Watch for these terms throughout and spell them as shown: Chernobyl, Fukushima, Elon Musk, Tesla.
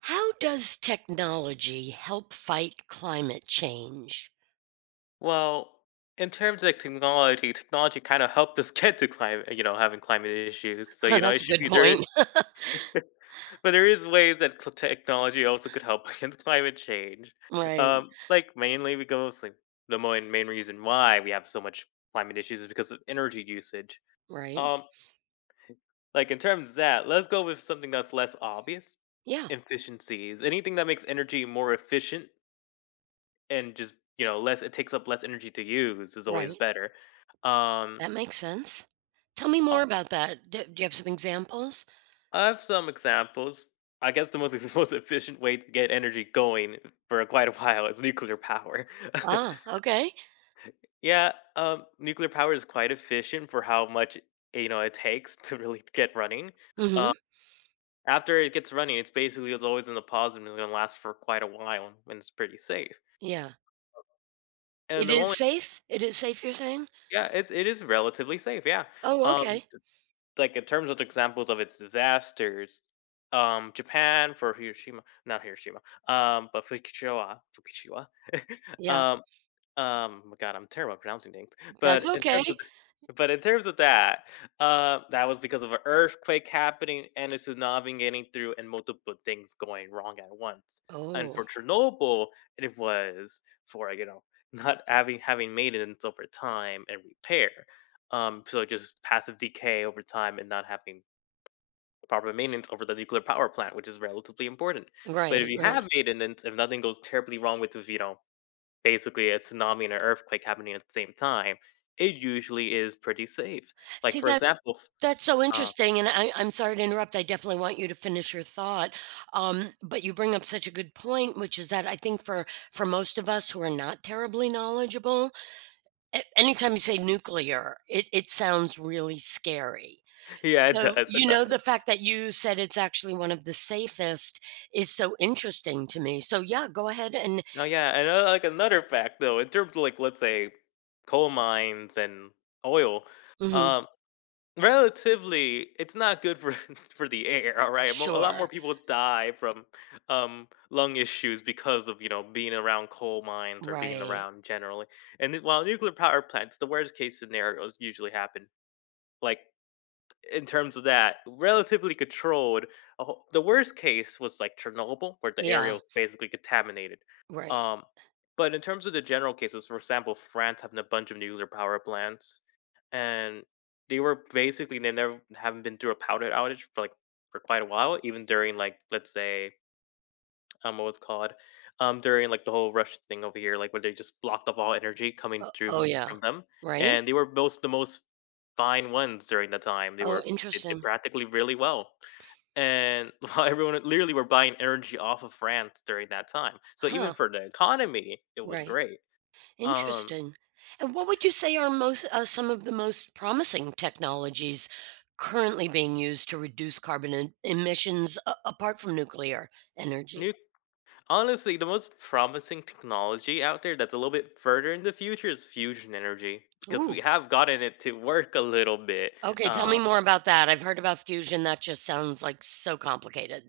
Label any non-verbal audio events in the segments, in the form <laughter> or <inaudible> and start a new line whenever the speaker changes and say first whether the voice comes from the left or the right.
right: How does technology help fight climate change? <laughs>
left: Well, in terms of technology, technology kind of helped us <laughs> get to climate, having climate issues. So,
right: That's
left: it
right: a
left: should
right: good
left: be there,
right: point. <laughs>
left: <laughs> but there is ways that technology also could help <laughs> against climate change.
right: Right,
left: Mainly because like the main reason why we have so much climate issues is because of energy usage.
right: right.
left: Um, like in terms of that, let's go with something that's less obvious:
right: Yeah,
left: efficiencies. Anything that makes energy more efficient and just less, it takes up less energy to use is
right: right.
left: always better. Um,
right: That makes sense. Tell me more
left: Uh,
right: about that. Do you have some examples?
left: I have some examples. I guess the most <laughs> most efficient way to get energy going for quite a while is nuclear power. <laughs>
right: Ah, okay.
left: Yeah, nuclear power is quite efficient for how much it takes to really get running.
right: Mm-hmm.
left: Uh, After it gets running, it's basically it's always in the positive and it's going to last for quite a while, and it's pretty safe.
right: Yeah.
left: And
right: It
left: the
right: is
left: only
right: safe. It is safe, you're saying?
left: yeah, it is relatively safe. Yeah,
right: Oh,
left: um,
right: okay.
left: like in terms of the examples of its disasters, Japan for Hiroshima, not Hiroshima, but Fukushima, Fukushima, <laughs>
right: Yeah,
left: um, my god, I'm terrible at pronouncing things.
right: that's
left: But <laughs> in
right: okay.
left: terms of th but in terms of that, that was because of an earthquake happening and a tsunami getting through and multiple things going wrong at once. And
right: Oh,
left: for Chernobyl, it was for, you know, not having maintenance over time and repair. So just passive decay over time and not having proper maintenance over the nuclear power plant, which is relatively important. But if
right: right,
left: you
right: right.
left: have maintenance, if nothing goes terribly wrong with, you know, basically a tsunami and an earthquake happening at the same time, it usually is pretty safe. Like,
right: See,
left: for
right: that
left: example, f
right: That's so
left: uh
right: interesting, and I'm sorry to interrupt, I definitely want you to finish your thought, but you bring up such a good point, which is that I think for most of us who are not terribly knowledgeable, a anytime you say nuclear, it sounds really scary.
left: <laughs> yeah, it
right: So,
left: does, it
right: the
left: does.
right: fact that you said it's actually one of the safest is so interesting to me. So, yeah, go ahead and
left: Oh, yeah, and, like, another fact, though, in terms of, like, let's say, coal mines and oil,
right: Mhm.
left: um, relatively, it's not good for <laughs> for the air, alright? Mo A lot more
right: Sure.
left: people die from, lung issues because of, you know, being around coal mines or being
right: Right.
left: around generally, and then while nuclear power plants, the worst case scenarios usually happen, like in terms of that, relatively controlled. The worst case was like Chernobyl, where the area
right: Yeah.
left: was basically contaminated.
right: Right.
left: Um, but in terms of the general cases, for example, France having a bunch of nuclear power plants, and they were basically they never haven't been through a powder outage for like for quite a while, even during like let's say what's called during like the whole Russian thing over here like when they just blocked off all energy coming
right: O oh,
left: through
right: yeah.
left: from them
right: Right?
left: and they were most the most fine ones during the time they
right: Oh,
left: were they did
right: interesting.
left: practically really well and <laughs> while everyone literally were buying energy off of france during that time so even
right: Huh.
left: for the economy it was
right: Right.
left: great. Um
right: Interesting. And what would you say are most some of the most promising technologies currently being used to reduce carbon emissions apart from nuclear energy?
left: new Honestly, the most promising technology out there that's a little bit further in the future is fusion energy because we
right: Ooh.
left: have gotten it to work a little bit.
right: Okay, tell me
left: um
right: more about that. I've heard about fusion. That just sounds like so complicated.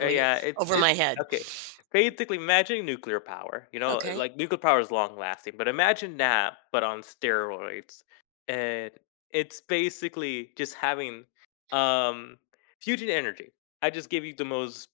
left: Yeah,
right: over my
left: it's
right: head.
left: okay. Basically, imagine nuclear power. You know,
right: Okay.
left: like nuclear power is long lasting, but imagine that, but on steroids. And it's basically just having um fusion energy. I just give you the most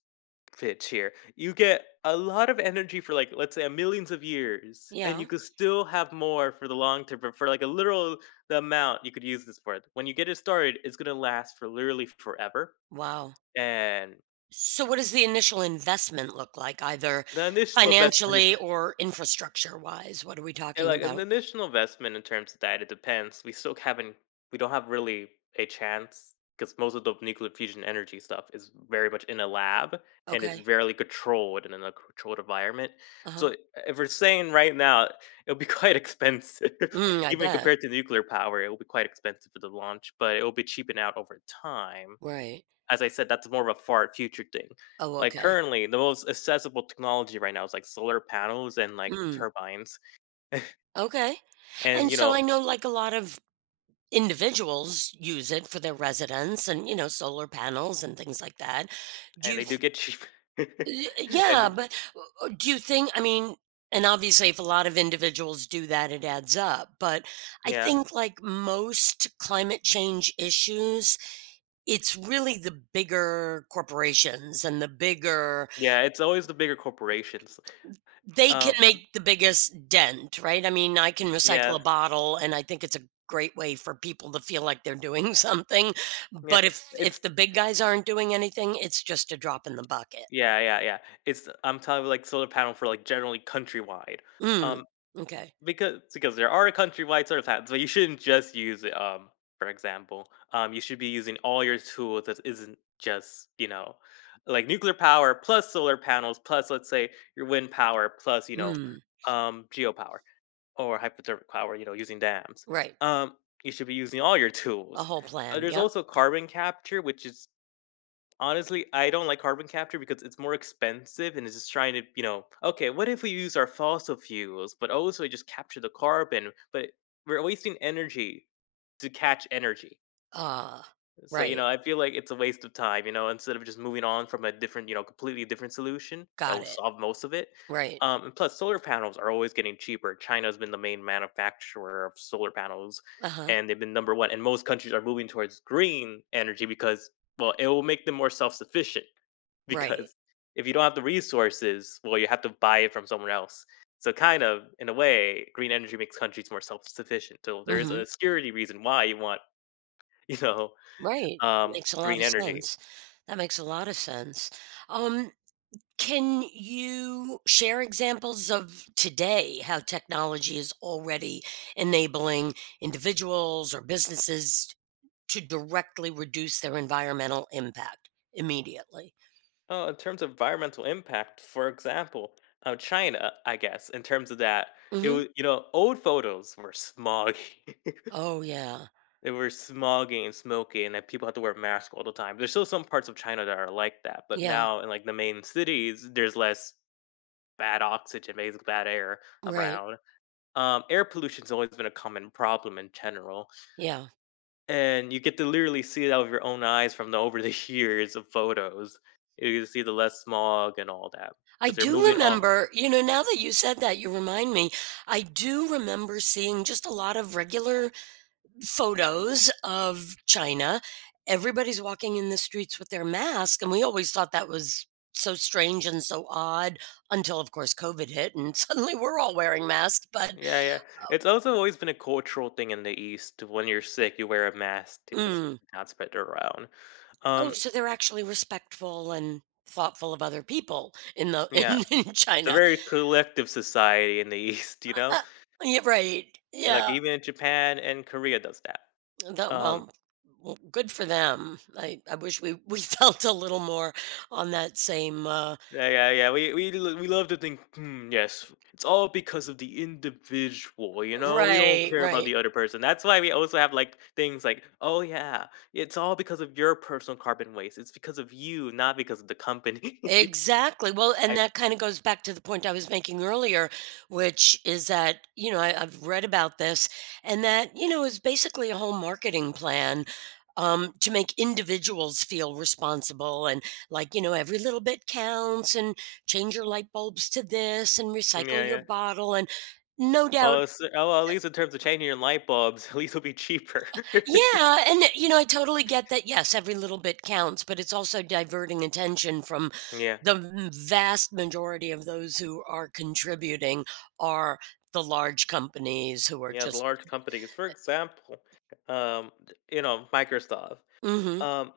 left: pitch here. You get a lot of energy for like let's say millions of years, and you
right: Yeah.
left: could still have more for the long term. But for like a literal the amount you could use this for, when you get it started, it's gonna last for literally forever.
right: Wow.
left: And
right: So what does the initial investment look like either
left: the initial investment is
right: financially or infrastructure wise? What are we
left: yeah,
right: talking
left: like an
right: about?
left: initial investment in terms of that, it depends. We still haven't, we don't have really a chance because most of the nuclear fusion energy stuff is very much in a lab and it's
right: Okay.
left: very controlled and in a controlled environment.
right: Uh-huh.
left: So if we're saying right now, it'll be quite <laughs> expensive,
right: Mm, I
left: even
right: bet.
left: compared to nuclear power, it will be quite expensive for the launch, but it will be cheaping out over time.
right: Right.
left: As I said, that's more of a far future thing.
right: Oh,
left: Like
right: okay.
left: currently, the most accessible technology right now is like solar panels and like
right: Mm,
left: turbines
right: okay. And
left: and you
right: so
left: know
right: I know like a lot of individuals use it for their residence and, you know, solar panels and things like that. Do
left: and
right: you
left: they do
right: th-
left: get cheap. <laughs> And
right: yeah,
left: they
right: but do you think I mean, and obviously if a lot of individuals do that it adds up, but I
left: yeah.
right: think like most climate change issues, it's really the bigger corporations and the bigger
left: Yeah, it's always the bigger corporations.
right: They can
left: Um,
right: make the biggest dent, right? I mean, I can recycle
left: yeah,
right: a bottle, and I think it's a great way for people to feel like they're doing <laughs> something,
left: yeah,
right: but if the
left: it's
right: big guys aren't doing anything, it's just a drop in the bucket.
left: yeah, It's I'm talking like solar panel for like generally countrywide.
right: Mm,
left: Um,
right: okay.
left: because there are countrywide solar panels, but you shouldn't just use it, for example. You should be using all your tools that isn't just, you know, like nuclear power plus solar panels plus let's say your wind power plus, you know,
right: Mm,
left: geopower or hypothermic power, you know, using dams.
right: right.
left: Um, you should be using all your
right: A
left: tools.
right: whole plan,
left: There's
right: yep.
left: also carbon capture, which is honestly, I don't like carbon capture because it's more expensive and it's just trying to, you know, okay, what if we use our fossil fuels, but also just capture the carbon, but we're wasting energy to catch energy.
right: Ah,
left: So, you
right: right.
left: know, I feel like it's a waste of time, you know, instead of just moving on from a different, you know, completely different solution that
right: Got
left: will
right: it.
left: solve most of it.
right: Right.
left: And plus, solar panels are always getting cheaper. China's been the main manufacturer of solar panels,
right: Uh-huh.
left: and they've been number one. And most countries are moving towards green energy because, well, it will make them more self sufficient. <laughs>
right: Right.
left: Because if you don't have the resources, well, you have to buy it from someone else. So, kind of, in a way, green energy makes countries more self sufficient. So, there is
right: Mhm.
left: a security reason why you want, <laughs> you know,
right: Right. That makes a lot
left: green
right: of
left: energy.
right: sense. That makes a lot of sense. Um, can you share examples of today how technology is already enabling individuals or businesses to directly reduce their environmental impact immediately?
left: Oh, in terms of environmental impact, for example, China, I guess, in terms of that, it
right: Mhm.
left: was you know old photos were smoggy.
right: Oh, yeah.
left: <laughs> They were smoggy and smoky, and that people had to wear masks all the time. There's still some parts of China that are like that, but
right: Yeah.
left: now in like the main cities, there's less bad oxygen, basically bad air
right: Right.
left: around. Air pollution's always been a common problem in general.
right: Yeah.
left: And you get to literally see it out of your own eyes from the over the <laughs> years of photos. You can see the less smog and all that
right: I
left: because they're
right: do
left: moving on.
right: remember, you know, now that you said that, you remind me, I do remember seeing just a lot of regular photos of China. Everybody's walking in the streets with their mask, and we always thought that was so strange and so odd until, of course, COVID hit, and <laughs> suddenly we're all wearing masks. But
left: Yeah, yeah. It's also always been a cultural thing in the East. When you're sick, you wear a mask to just
right: mm,
left: not spread it around.
right: oh,
left: Um,
right: so they're actually respectful and thoughtful of other people in the
left: yeah,
right: <laughs> in
left: it's a
right: China.
left: very collective society in the <laughs> East. You know,
right: Uh, yeah, right.
left: like
right: Yeah.
left: even in Japan and Korea does that.
right: That,
left: Um,
right: well, well, good for them. I wish we <laughs> felt a little more on that same.
left: Yeah, We we love to think, hmm, yes, it's all because of the individual, you know? We don't
right: Right.
left: care about
right: Right.
left: the other person. That's why we also have like things like, oh yeah, it's all because of your personal carbon waste. It's because of you, not because of the company.
right: Exactly. Well,
left: <laughs>
right: and
left: I
right: that kind of goes back to the point I was making earlier, which is that, you know, I've read about this and that, you know, is basically a whole marketing plan to make individuals feel responsible and like, you know, every little bit counts and change your light bulbs to this and
left: yeah,
right: recycle your
left: yeah.
right: bottle. And no doubt.
left: Well, it's, oh, well, at least in terms of changing your light bulbs, <laughs> at least it'll be cheaper.
right: Yeah, and, you know, I totally get that, yes, every little bit counts, but it's also diverting attention from
left: <laughs> Yeah,
right: the m vast majority of those who are contributing are the large companies who are
left: yeah. The
right: just
left: large companies, for example, um, you know, Microsoft.
right: Mhm.
left: Um,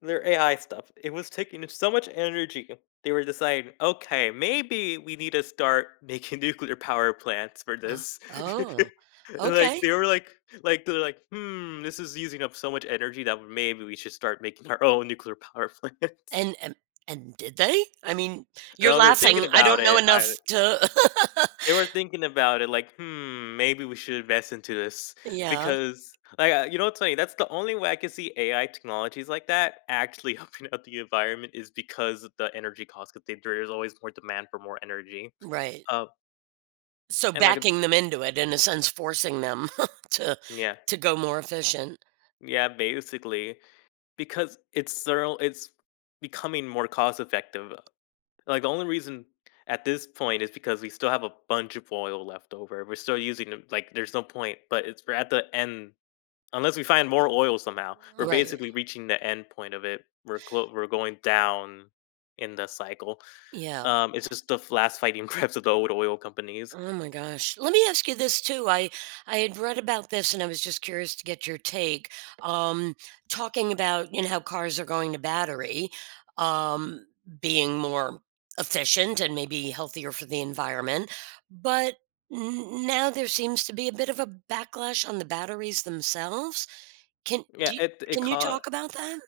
left: Their AI stuff, it was taking so much energy. They were deciding, "Okay, maybe we need to start making <laughs> nuclear power plants for
right: Uh,
left: this." <laughs>
right: oh,
left: Like,
right: okay.
left: they were like, "Hmm, this is using up so much energy that maybe we should start making our own nuclear power plants."
right: And
left: <laughs>
right: and and did they? I mean, you're
left: Now they're thinking
right: laughing. I
left: about
right: don't know
left: it, I
right: enough to <laughs>
left: they were thinking about it like, "Hmm, maybe we should invest into this."
right: Yeah,
left: Because, like, you know what's funny? That's the only way I can see AI technologies like that actually <laughs> helping out the environment is because of the energy costs, 'cause because there's always more demand for more energy.
right: right.
left: Uh,
right: So
left: and like it's
right: backing them into it, in a sense, forcing them <laughs> to
left: yeah.
right: to go more efficient.
left: Yeah, basically, because it's becoming more cost effective. Like, the only reason at this point is because we still have a bunch of oil left over. We're still using it, like, there's no point, but it's we're at the end unless we find more oil somehow, we're
right: Right.
left: basically reaching the end point of it. We're going down in the cycle.
right: Yeah.
left: It's just the last fighting <laughs> grips of the old oil companies.
right: Oh my gosh. Let me ask you this too. I had read about this and I was just curious to get your take. Um, talking about, you know, how cars are going to battery, um, being more efficient and maybe healthier for the environment, but now there seems to be a bit of a backlash on the batteries themselves. Can
left: Yeah,
right: do you, can you talk about that?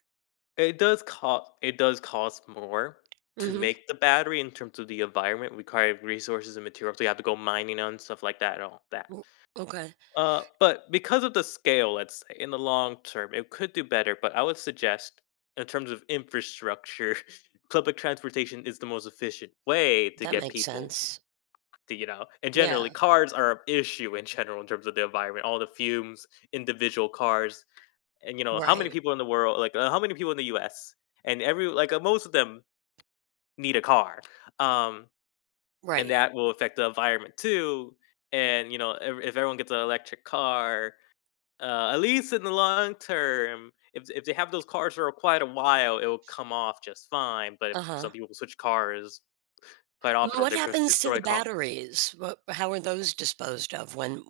left: it does cost more to
right: Mhm.
left: make the battery in terms of the environment, required resources and materials. We have to go mining and stuff like that and all that.
right: Mm, okay.
left: But because of the scale, let's say in the long term, it could do better. But I would suggest, in terms of infrastructure, <laughs> public transportation is the most efficient way to
right: That
left: get
right: makes
left: people.
right: sense.
left: To, you know, and generally,
right: Yeah,
left: cars are an issue in general in terms of the environment. All the fumes, individual cars, and you know, how many
right: right.
left: people in the world, like how many people in the U.S. and every like most of them need a car, um, and
right: Right.
left: that will affect the environment too. And you know, if everyone gets an electric car, at least in the long term, if they have those cars for quite a while, it will come off just fine. But if
right: Uh-huh.
left: some people switch cars quite
right: And
left: often, or
right: what
left: they
right: happens to
left: destroy
right: the
left: a car,
right: batteries? What, how are those disposed of when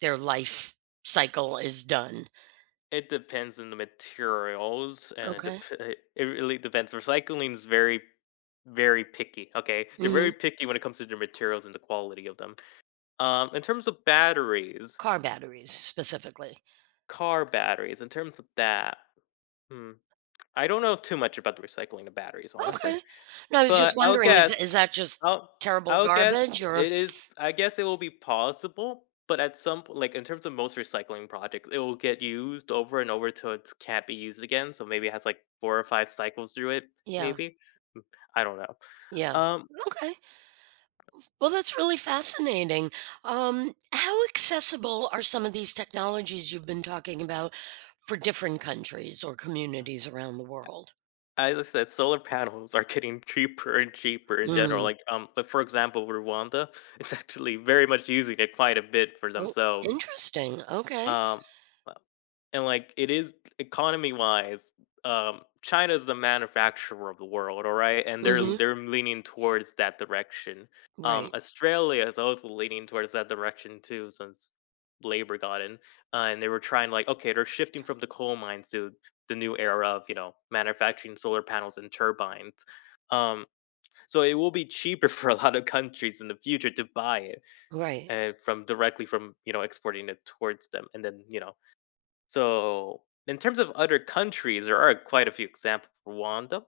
right: their life cycle is done?
left: it depends on the materials, and it
right: Okay.
left: <laughs> it really depends. Recycling is very very picky. Okay, they're
right: Hmm.
left: very picky when it comes to the materials and the quality of them. In terms of batteries,
right: Car batteries specifically.
left: car batteries, in terms of that, hmm, I don't know too much about the recycling of batteries, honestly.
right: Okay. No, I was just
left: But I would
right: wondering,
left: guess
right: is that just
left: I'll
right: terrible garbage or
left: I guess it will be possible, but at some po like, in terms of most recycling projects, it will get used over and over till it can't be used again, so maybe it has, like, 4 or 5 cycles through it,
right: yeah,
left: maybe? Mm, I don't know.
right: yeah.
left: Um
right: Okay. Well, that's really fascinating. How accessible are some of these technologies you've been talking about for different countries or communities around the world?
left: As I said, solar panels are getting cheaper and cheaper in general,
right: Mm.
left: like, but for example, Rwanda is <laughs> actually very much using it quite a bit for
right: Oh,
left: themselves.
right: interesting. Okay.
left: Um, uh, and, like, it is economy-wise, China is the manufacturer of the world, alright? And they're
right: Hmm.
left: they're leaning towards that direction.
right: Right,
left: Australia is also leaning towards that direction too since Labor got in, and they were trying, like, okay, they're shifting from the coal mines to the new era of, you know, manufacturing solar panels and turbines. Um, so it will be cheaper <laughs> for a lot of countries in the future to buy it,
right: right.
left: and from directly from, you know, exporting it towards them, and then, you know, so, in terms of other countries, there are quite a few examples. Rwanda,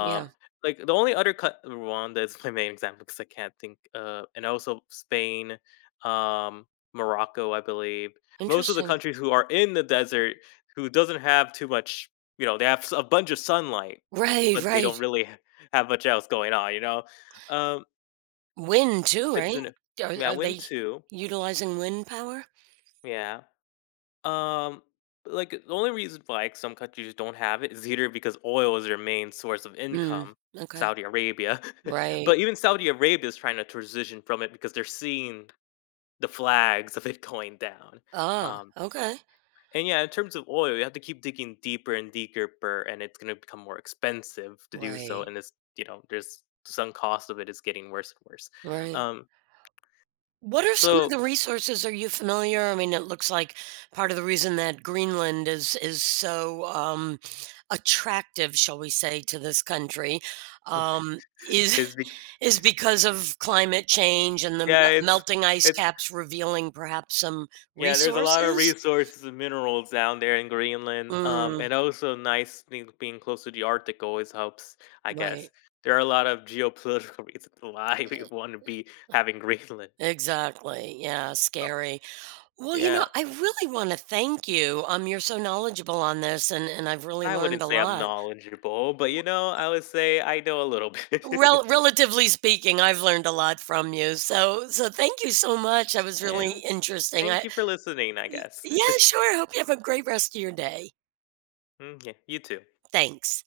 right: Yeah,
left: like the only other co- Rwanda is my main example because I can't think. And also Spain, um, Morocco, I believe. Most of the
right: interesting.
left: countries who are in the desert, who doesn't have too much, you know, they have a bunch of sunlight,
right: Right,
left: but they
right: right.
left: don't really have much else going on. You know, um,
right: Wind too,
left: it's
right: right?
left: an
right: Are,
left: yeah. I
right: are
left: went
right: they
left: to
right: utilizing wind power?
left: Yeah. Um, like the only reason why like, some countries just don't have it is either because oil is their main source of
right: Mm,
left: income,
right: okay.
left: Saudi Arabia, <laughs>
right: Right.
left: but even Saudi Arabia is trying to transition from it because they're seeing the flags of it <laughs> going down.
right: Ah,
left: Um,
right: okay.
left: and yeah, in terms of oil, you have to keep digging deeper and deeper, and it's going to become more expensive to do so.
right: Right,
left: And it's you know, there's some cost of it is getting worse and worse.
right: right.
left: Um,
right: What are some of
left: so
right: the resources? Are you familiar? I mean, it looks like part of the reason that Greenland is so attractive, shall we say, to this country, um,
left: <laughs>
right: is
left: it's bec-
right: <laughs> is because of climate change and the
left: yeah,
right: melting ice
left: it's
right: caps revealing perhaps some
left: Yeah, there's a lot of
right: resources.
left: resources and minerals down there in Greenland.
right: Mm,
left: And also nice thing being close to the Arctic always helps, I guess.
right: right.
left: There are a lot of geopolitical <laughs> reasons why we want to be having Greenland.
right: Exactly. Yeah,
left: Uh,
right: scary. Well, you know,
left: yeah,
right: I really want to thank you. You're so knowledgeable on this, and I've really
left: I
right: learned
left: wouldn't
right: a
left: say I'm
right: lot.
left: knowledgeable, but you know, I would say I know a little bit.
right: Relatively speaking, I've learned a lot from you, so so thank you so much, that
left: <laughs>
right: was really
left: And
right: interesting,
left: thank
right: I
left: you for listening, I
right: Y
left: guess.
right: yeah, sure, hope you have a great rest of your day.
left: Mm, yeah, you too.
right: Thanks.